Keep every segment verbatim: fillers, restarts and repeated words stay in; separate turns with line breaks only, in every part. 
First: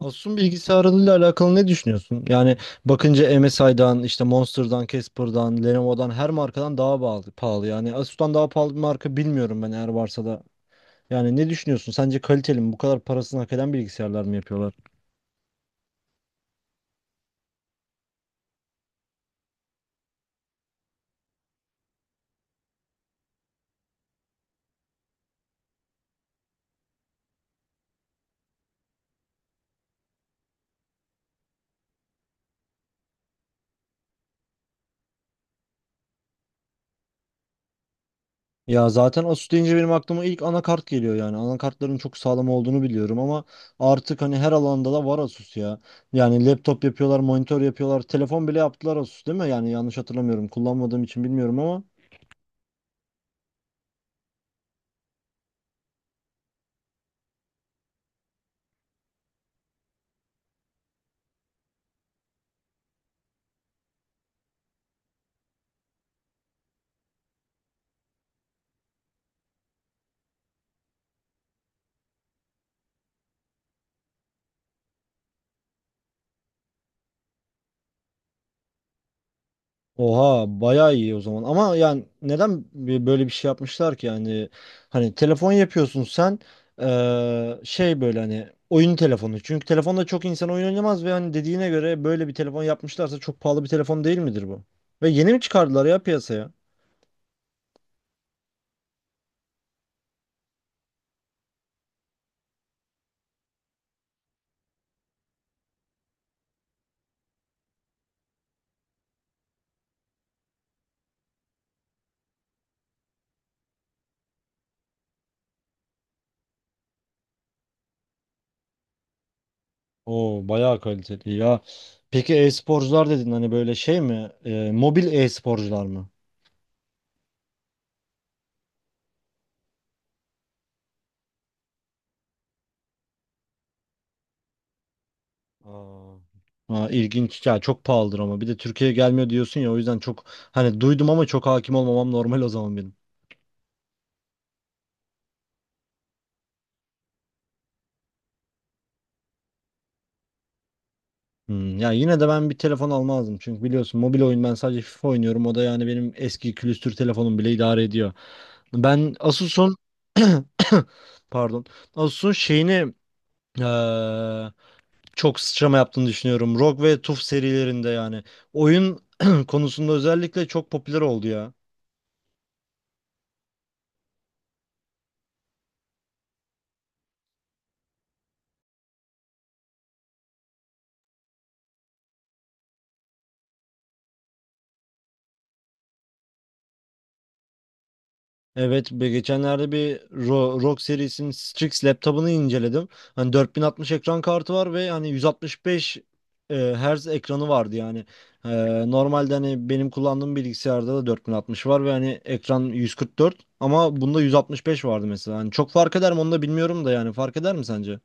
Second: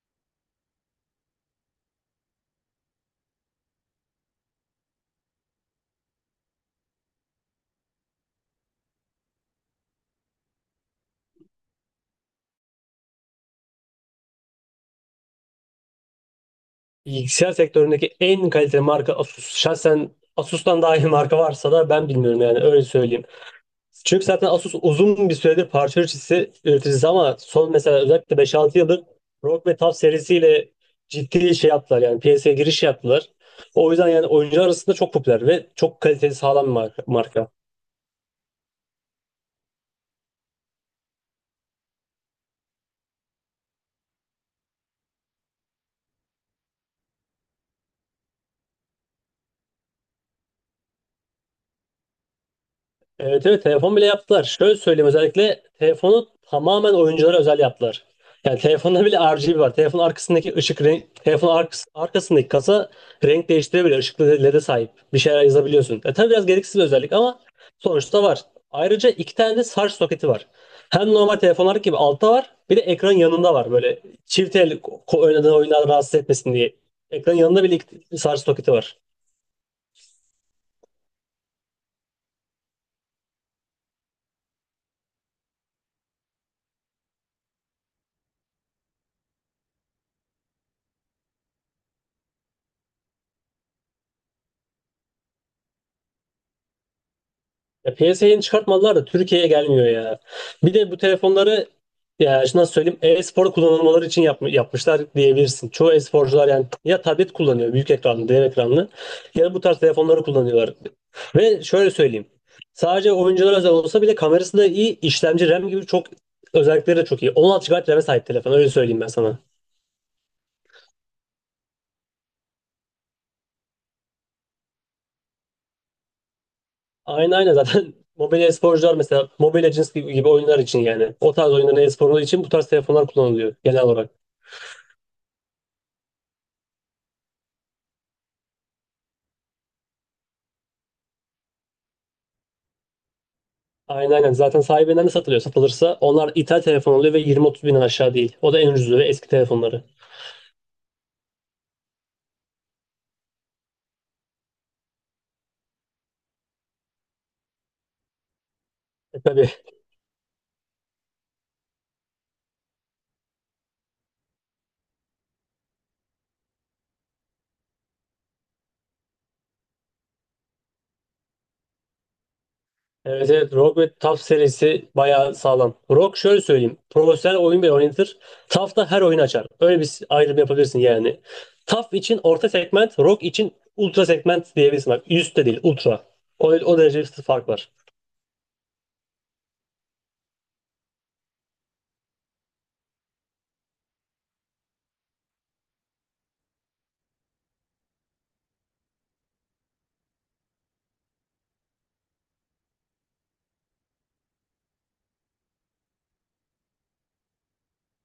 Asus'un bilgisayarlarıyla alakalı ne düşünüyorsun? Yani bakınca M S I'dan, işte Monster'dan, Casper'dan, Lenovo'dan her markadan daha pahalı, pahalı. Yani Asus'tan daha pahalı bir marka bilmiyorum ben, eğer varsa da. Yani ne düşünüyorsun? Sence kaliteli mi? Bu kadar parasını hak eden bilgisayarlar mı yapıyorlar?
Bilgisayar sektöründeki en kaliteli marka Asus. Şahsen Asus'tan daha iyi marka varsa da ben bilmiyorum, yani öyle söyleyeyim. Çünkü zaten Asus uzun bir süredir parça üreticisi, üreticisi, ama son, mesela özellikle beş altı yıldır ROG ve TUF serisiyle ciddi şey yaptılar, yani piyasaya giriş yaptılar. O yüzden yani oyuncular arasında çok popüler ve çok kaliteli, sağlam bir marka. marka.
Ya zaten Asus deyince benim aklıma ilk anakart geliyor yani. Anakartların çok sağlam olduğunu biliyorum ama artık hani her alanda da var Asus ya. Yani laptop yapıyorlar, monitör yapıyorlar, telefon bile yaptılar Asus, değil mi? Yani yanlış hatırlamıyorum. Kullanmadığım için bilmiyorum ama.
Evet, evet, telefon bile yaptılar. Şöyle söyleyeyim, özellikle telefonu tamamen oyunculara özel yaptılar. Yani telefonda bile R G B var. Telefonun arkasındaki ışık renk, telefonun arkas- arkasındaki kasa renk değiştirebiliyor. Işıklı L E de sahip. Bir şeyler yazabiliyorsun. E, tabii biraz gereksiz bir özellik ama sonuçta var. Ayrıca iki tane de şarj soketi var. Hem normal telefonlar gibi altta var. Bir de ekran yanında var. Böyle çift el ko- ko- oynadığın oyunlar rahatsız etmesin diye. Ekran yanında bile iki şarj soketi var.
Oha, bayağı iyi o zaman ama yani neden bi- böyle bir şey yapmışlar ki yani? Hani telefon yapıyorsun sen, eee, şey, böyle hani oyun telefonu. Çünkü telefonda çok insan oyun oynamaz ve hani dediğine göre böyle bir telefon yapmışlarsa çok pahalı bir telefon değil midir bu? Ve yeni mi çıkardılar ya piyasaya?
Ya piyasaya yeni çıkartmadılar da Türkiye'ye gelmiyor ya. Bir de bu telefonları, ya şimdi nasıl söyleyeyim, e-spor kullanılmaları için yapm- yapmışlar diyebilirsin. Çoğu e-sporcular yani ya tablet kullanıyor, büyük ekranlı, dev ekranlı, ya da bu tarz telefonları kullanıyorlar. Ve şöyle söyleyeyim, sadece oyunculara özel olsa bile kamerası da iyi, işlemci, RAM gibi çok özellikleri de çok iyi. on altı gigabayt RAM'e sahip telefon, öyle söyleyeyim ben sana.
Oo, bayağı kaliteli ya. Peki e-sporcular dedin, hani böyle şey mi? Eee, mobil e-sporcular mı?
Aynen, aynen, zaten mobil e-sporcular, mesela Mobile Legends gibi, gibi oyunlar için, yani o tarz oyunların e-sporu için bu tarz telefonlar kullanılıyor genel olarak.
Aa, Aa, ilginç ya. Çok pahalıdır ama bir de Türkiye'ye gelmiyor diyorsun ya, o yüzden çok hani duydum ama çok hakim olmamam normal o zaman benim.
Aynen, aynen. Zaten sahibinden de satılıyor. Satılırsa onlar ithal telefon oluyor ve yirmi otuz binden aşağı değil. O da en ucuzu ve eski telefonları.
Hmm, ya yine de ben bir telefon almazdım çünkü biliyorsun mobil oyun, ben sadece FIFA oynuyorum, o da yani benim eski külüstür telefonum bile idare ediyor. Ben
E, tabii.
Asus'un pardon, Asus'un şeyini eee, çok sıçrama yaptığını düşünüyorum. rog ve taf serilerinde yani oyun konusunda özellikle çok popüler oldu ya.
Evet, evet. ROG ve TAF serisi bayağı sağlam. ROG, şöyle söyleyeyim, profesyonel oyun bile oynatır. TAF da her oyun açar. Öyle bir ayrım yapabilirsin yani. TAF için orta segment, ROG için ultra segment diyebilirsin. Bak, üst değil, ultra. O, o derece bir fark var.
Evet, be- geçenlerde bir Ro- rog serisinin Strix laptopunu inceledim. Hani dört bin altmış ekran kartı var ve hani yüz altmış beş e, Hz ekranı vardı yani. E, Normalde hani benim kullandığım bilgisayarda da dört bin altmış var ve hani ekran yüz kırk dört ama bunda yüz altmış beş vardı mesela. Hani çok fark eder mi, onu da bilmiyorum da, yani fark eder mi sence?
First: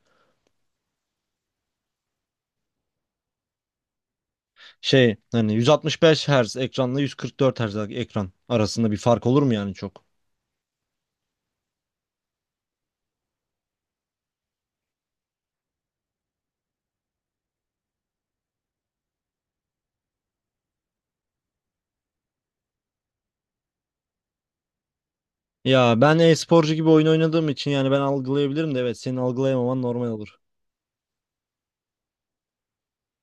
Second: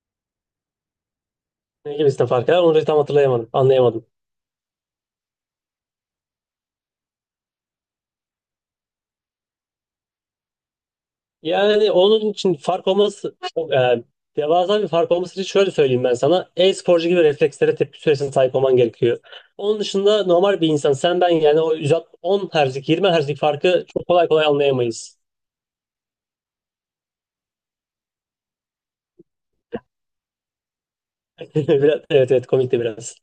Ne gibisinden fark var? Onu tam hatırlayamadım, anlayamadım.
Şey, hani yüz altmış beş Hz ekranla yüz kırk dört Hz ekran arasında bir fark olur mu yani çok?
Yani onun için fark olması çok, e, devasa bir fark olması için şöyle söyleyeyim ben sana. E-sporcu gibi reflekslere, tepki süresine sahip olman gerekiyor. Onun dışında normal bir insan, sen ben yani, o yüz on Hz'lik yirmi Hz'lik farkı çok kolay kolay anlayamayız.
Ya ben e-sporcu gibi oyun oynadığım için yani ben algılayabilirim de, evet, senin algılayamaman normal olur.
Biraz- Evet, evet, komikti biraz.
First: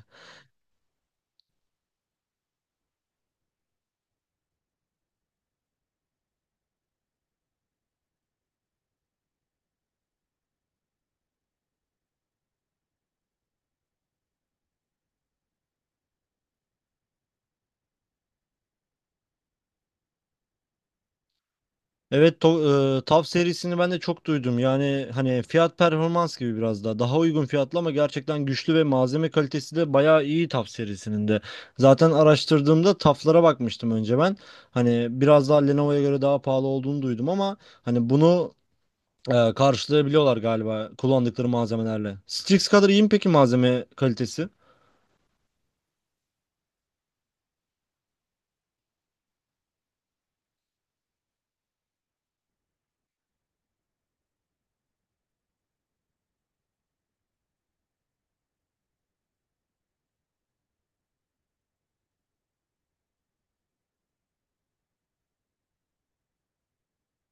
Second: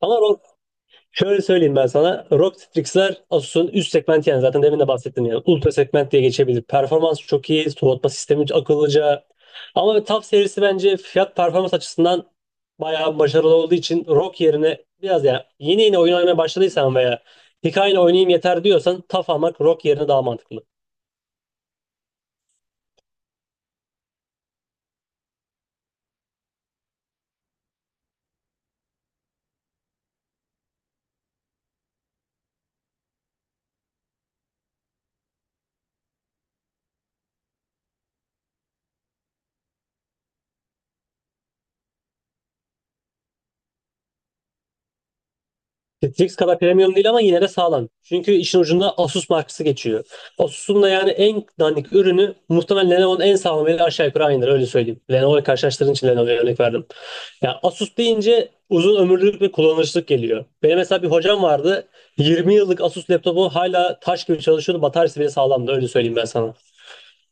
Ama şöyle söyleyeyim ben sana, ROG Strix'ler Asus'un üst segmenti, yani zaten demin de bahsettim yani. Ultra segment diye geçebilir. Performans çok iyi. Soğutma sistemi akıllıca. Ama TUF serisi bence fiyat performans açısından bayağı başarılı olduğu için ROG yerine, biraz yani, yeni yeni oyun oynamaya başladıysan veya hikayeni oynayayım yeter diyorsan TUF almak ROG yerine daha mantıklı.
Evet, to- e, T A V serisini ben de çok duydum. Yani hani fiyat performans gibi biraz daha. Daha uygun fiyatlı ama gerçekten güçlü ve malzeme kalitesi de bayağı iyi T A V serisinin de. Zaten araştırdığımda T A V'lara bakmıştım önce ben. Hani biraz daha Lenovo'ya göre daha pahalı olduğunu duydum ama hani bunu e, karşılayabiliyorlar galiba, kullandıkları malzemelerle. Strix kadar iyi mi peki malzeme kalitesi?
Netflix kadar premium değil ama yine de sağlam. Çünkü işin ucunda Asus markası geçiyor. Asus'un da yani en dandik ürünü muhtemelen Lenovo'nun en sağlamıyla aşağı yukarı aynıdır, öyle söyleyeyim. Lenovo'yu karşılaştırdığın için Lenovo'ya örnek verdim. Ya, Asus deyince uzun ömürlülük ve kullanışlık geliyor. Benim mesela bir hocam vardı. yirmi yıllık Asus laptopu hala taş gibi çalışıyordu. Bataryası bile sağlamdı. Öyle söyleyeyim ben sana.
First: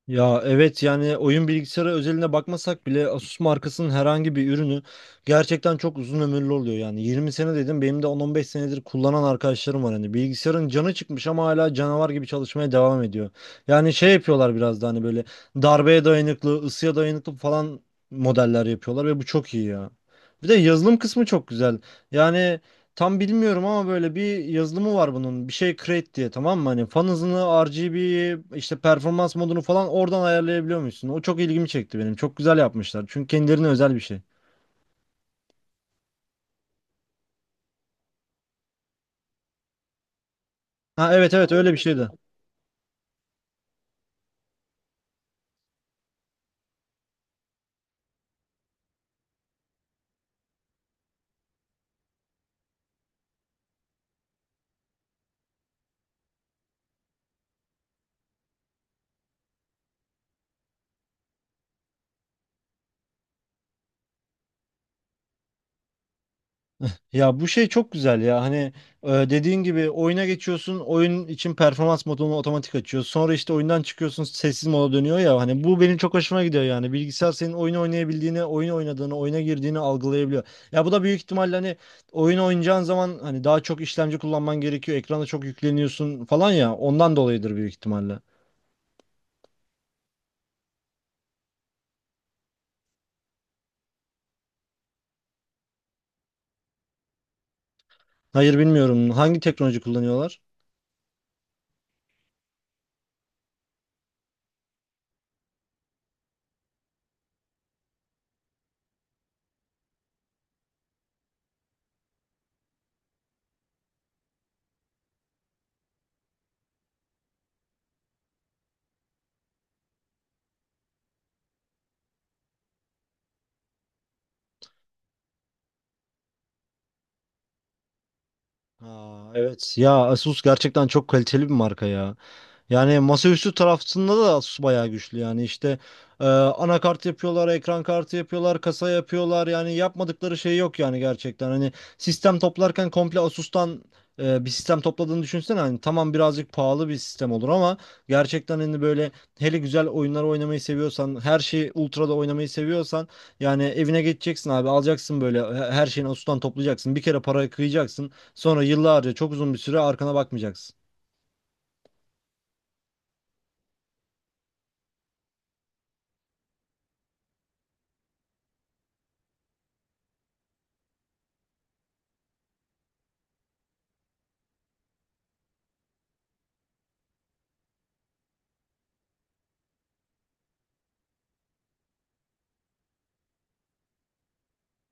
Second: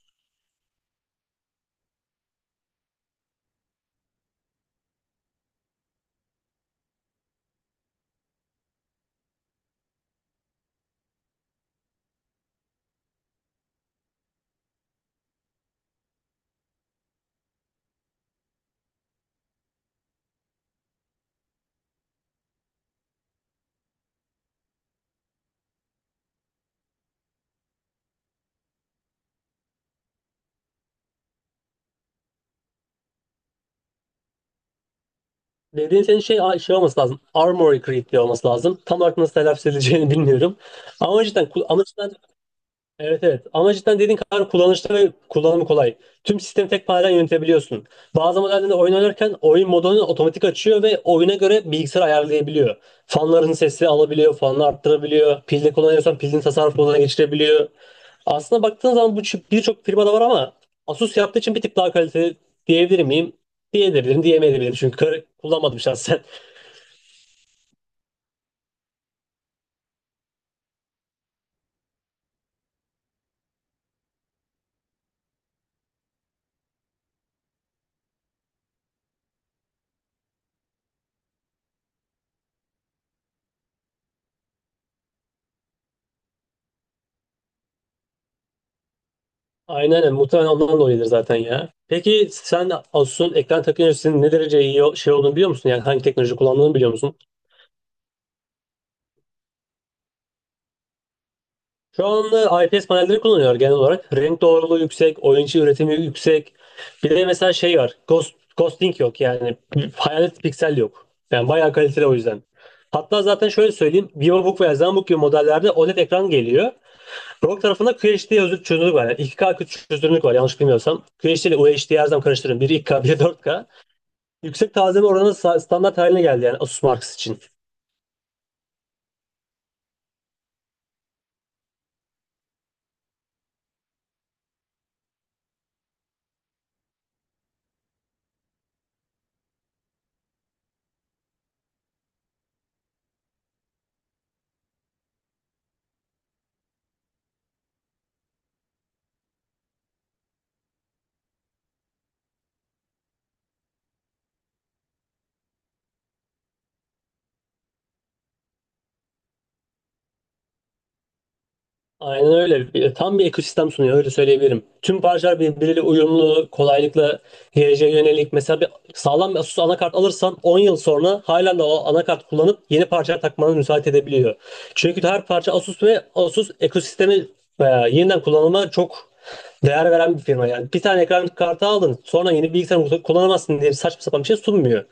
Ya evet, yani oyun bilgisayarı özeline bakmasak bile Asus markasının herhangi bir ürünü gerçekten çok uzun ömürlü oluyor. Yani yirmi sene dedim, benim de on, on beş senedir kullanan arkadaşlarım var, hani bilgisayarın canı çıkmış ama hala canavar gibi çalışmaya devam ediyor. Yani şey yapıyorlar biraz da hani böyle darbeye dayanıklı, ısıya dayanıklı falan modeller yapıyorlar ve bu çok iyi ya. Bir de yazılım kısmı çok güzel yani. Tam bilmiyorum ama böyle bir yazılımı var bunun. Bir şey create diye, tamam mı? Hani fan hızını, R G B'yi, işte performans modunu falan oradan ayarlayabiliyor musun? O çok ilgimi çekti benim. Çok güzel yapmışlar. Çünkü kendilerine özel bir şey.
Dediğin senin şey, şey olması lazım. Armory Crate diye olması lazım. Tam olarak nasıl telaffuz edileceğini bilmiyorum.
Ha,
Ama
evet,
cidden
evet,
kul-
öyle bir
ama
şeydi.
Evet, evet, ama cidden dediğin kadar kullanışlı ve kullanımı kolay. Tüm sistemi tek panelden yönetebiliyorsun. Bazı modellerde oyun oynarken oyun modunu otomatik açıyor ve oyuna göre bilgisayar ayarlayabiliyor. Fanların sesini alabiliyor, fanını arttırabiliyor. Pilde kullanıyorsan pilin tasarruf moduna geçirebiliyor. Aslında baktığın zaman bu, çi- birçok firmada var, ama Asus yaptığı için bir tık daha kaliteli diyebilir miyim? Diyebilirim, diyemeyebilirim, çünkü kar- kullanmadım şahsen.
Ya bu şey çok güzel ya. Hani e, dediğin gibi oyuna geçiyorsun, oyun için performans modunu otomatik açıyor, sonra işte oyundan çıkıyorsun sessiz moda dönüyor ya. Hani bu benim çok hoşuma gidiyor, yani bilgisayar senin oyunu oynayabildiğini, oyun oynadığını, oyuna girdiğini algılayabiliyor. Ya bu da büyük ihtimalle hani oyun oynayacağın zaman hani daha çok işlemci kullanman gerekiyor, ekrana çok yükleniyorsun falan, ya ondan dolayıdır büyük ihtimalle.
Aynen öyle. Muhtemelen ondan dolayıdır zaten ya. Peki sen Asus'un ekran teknolojisinin ne derece iyi şey olduğunu biliyor musun? Yani hangi teknoloji kullandığını biliyor musun?
Hayır, bilmiyorum, hangi teknoloji kullanıyorlar?
Şu anda I P S panelleri kullanıyor genel olarak. Renk doğruluğu yüksek, oyuncu üretimi yüksek. Bir de mesela şey var, Ghost, ghosting yok yani. Hayalet piksel yok. Yani bayağı kaliteli o yüzden. Hatta zaten şöyle söyleyeyim, Vivobook veya Zenbook gibi modellerde OLED ekran geliyor. ROG tarafında Q H D özür- çözünürlük var. Yani iki K çözünürlük var yanlış bilmiyorsam. Q H D ile U H D'yi her zaman karıştırıyorum. Biri iki K, biri dört K. Yüksek tazeme oranı sa- standart haline geldi yani Asus Marks için.
Aa, evet ya, Asus gerçekten çok kaliteli bir marka ya. Yani masaüstü tarafında da Asus bayağı güçlü yani. İşte e, anakart yapıyorlar, ekran kartı yapıyorlar, kasa yapıyorlar, yani yapmadıkları şey yok yani, gerçekten. Hani sistem toplarken komple Asus'tan e, bir sistem topladığını düşünsene. Hani tamam, birazcık pahalı bir sistem olur ama gerçekten hani böyle, hele güzel oyunlar oynamayı seviyorsan, her şeyi ultra'da oynamayı seviyorsan, yani evine geçeceksin abi, alacaksın böyle he- her şeyini Asus'tan toplayacaksın. Bir kere para kıyacaksın. Sonra yıllarca, çok uzun bir süre arkana bakmayacaksın.
Aynen öyle. Bir- Tam bir ekosistem sunuyor, öyle söyleyebilirim. Tüm parçalar birbiriyle uyumlu, kolaylıkla geleceğe yönelik. Mesela bir sağlam bir Asus anakart alırsan on yıl sonra halen de o anakart kullanıp yeni parçalar takmana müsaade edebiliyor. Çünkü her parça Asus, ve Asus ekosistemi e, yeniden kullanıma çok değer veren bir firma yani. Bir tane ekran kartı aldın sonra yeni bilgisayar kullanamazsın diye saçma sapan bir şey sunmuyor.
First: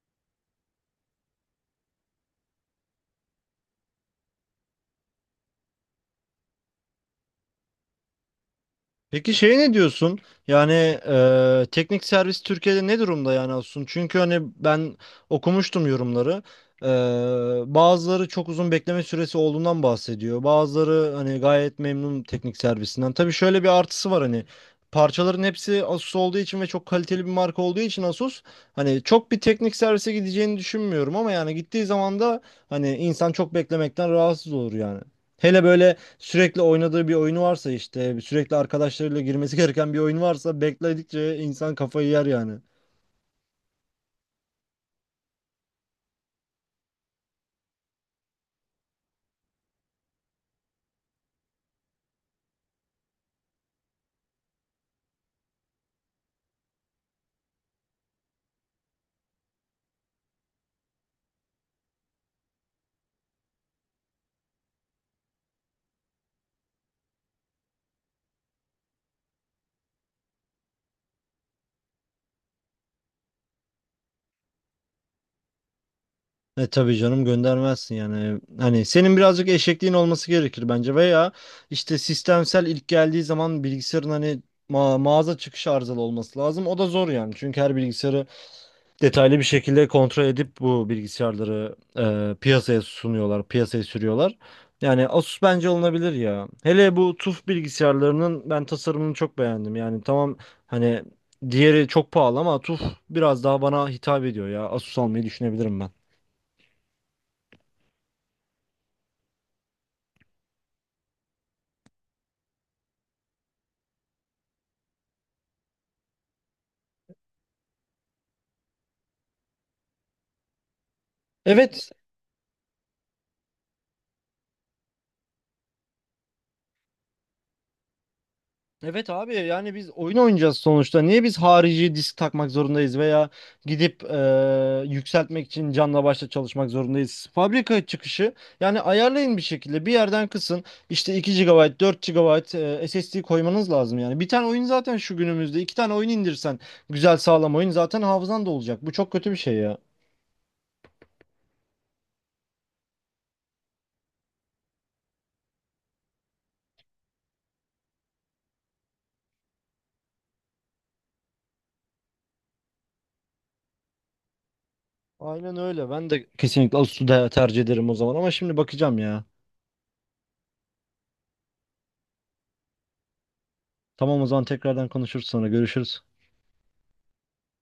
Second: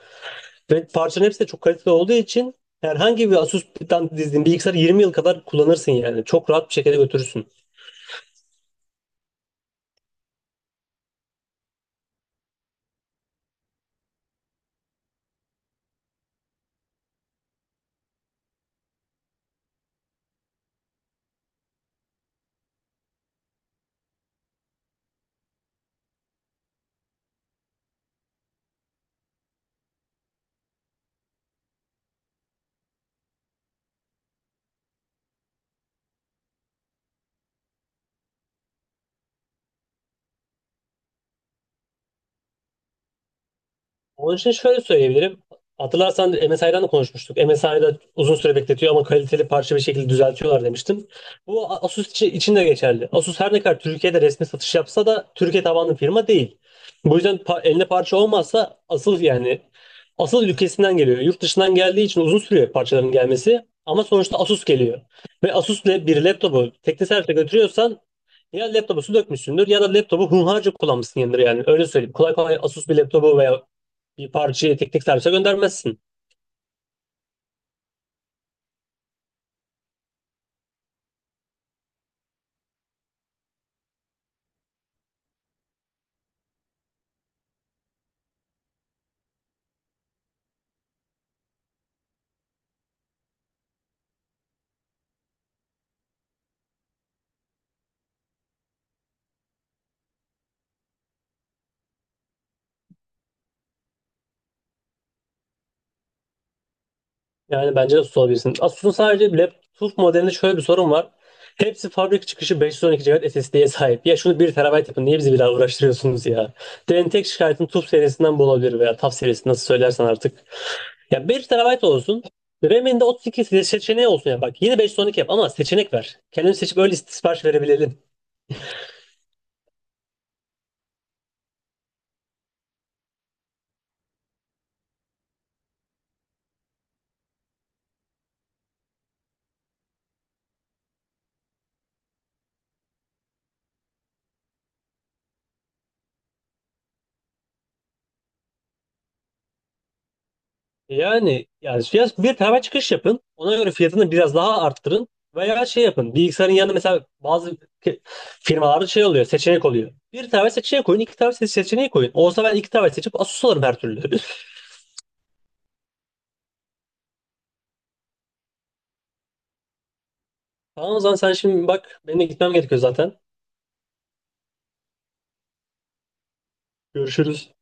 Ve parçaların hepsi de çok kaliteli olduğu için herhangi bir Asus'tan dizdiğin bilgisayarı yirmi yıl kadar kullanırsın yani. Çok rahat bir şekilde götürürsün.
Peki şey, ne diyorsun? Yani e, teknik servis Türkiye'de ne durumda yani Asun? Çünkü hani ben okumuştum yorumları. E, Bazıları çok uzun bekleme süresi olduğundan bahsediyor. Bazıları hani gayet memnun teknik servisinden. Tabii şöyle bir artısı var, hani parçaların hepsi Asus olduğu için ve çok kaliteli bir marka olduğu için Asus, hani çok bir teknik servise gideceğini düşünmüyorum ama yani gittiği zaman da hani insan çok beklemekten rahatsız olur yani. Hele böyle sürekli oynadığı bir oyunu varsa, işte sürekli arkadaşlarıyla girmesi gereken bir oyun varsa, bekledikçe insan kafayı yer yani.
Onun için şöyle söyleyebilirim. Hatırlarsan M S I'dan da konuşmuştuk. M S I'da uzun süre bekletiyor ama kaliteli parça bir şekilde düzeltiyorlar demiştim. Bu Asus içi- için de geçerli. Asus her ne kadar Türkiye'de resmi satış yapsa da Türkiye tabanlı firma değil. Bu yüzden pa- eline parça olmazsa asıl yani asıl ülkesinden geliyor. Yurt dışından geldiği için uzun sürüyor parçaların gelmesi. Ama sonuçta Asus geliyor. Ve Asus ile bir laptopu teknik servise götürüyorsan ya laptopu su dökmüşsündür ya da laptopu hunharca kullanmışsın yanındır yani. Öyle söyleyeyim. Kolay kolay Asus bir laptopu veya bir parçayı tek tek servise göndermezsin.
E tabii canım, göndermezsin yani. Hani senin birazcık eşekliğin olması gerekir bence, veya işte sistemsel, ilk geldiği zaman bilgisayarın hani ma- mağaza çıkışı arızalı olması lazım. O da zor yani. Çünkü her bilgisayarı detaylı bir şekilde kontrol edip bu bilgisayarları e, piyasaya sunuyorlar, piyasaya sürüyorlar. Yani Asus bence alınabilir ya. Hele bu T U F bilgisayarlarının ben tasarımını çok beğendim. Yani tamam, hani diğeri çok pahalı ama taf biraz daha bana hitap ediyor ya. Asus almayı düşünebilirim ben.
Yani bence de tutabilirsin. Asus'un sadece laptop modelinde şöyle bir sorun var. Hepsi fabrika çıkışı beş yüz on iki gigabayt S S D'ye sahip. Ya şunu bir T B yapın. Niye bizi bir daha uğraştırıyorsunuz ya? Benim tek şikayetim TUF serisinden bu olabilir veya TAF serisi nasıl söylersen artık. Ya bir T B
Evet,
olsun. RAM'inde otuz iki se- seçeneği olsun ya. Bak, yine beş yüz on iki yap ama seçenek ver. Kendini seçip öyle sipariş verebilelim.
evet abi, yani biz oyun oynayacağız sonuçta. Niye biz harici disk takmak zorundayız veya gidip eee, yükseltmek için canla başla çalışmak zorundayız? Fabrika çıkışı yani, ayarlayın bir şekilde, bir yerden kısın, işte iki gigabayt, dört gigabayt eee, S S D koymanız lazım yani. Bir tane oyun zaten, şu günümüzde iki tane oyun indirsen güzel sağlam oyun, zaten hafızan da olacak. Bu çok kötü bir şey ya.
Yani yani fiyat, bir tane çıkış yapın. Ona göre fiyatını biraz daha arttırın. Veya şey yapın. Bilgisayarın yanında mesela bazı ke- firmalarda şey oluyor. Seçenek oluyor. Bir tane seçeneği koyun, iki tane se- seçeneği koyun. Olsa ben iki tane seçip Asus alırım her türlü.
Aynen öyle, ben de kesinlikle Asus'u da tercih ederim o zaman ama şimdi bakacağım ya.
Tamam, o zaman sen şimdi bak. Benim de gitmem gerekiyor zaten.
Tamam o zaman, tekrardan konuşuruz, sonra görüşürüz.
Görüşürüz.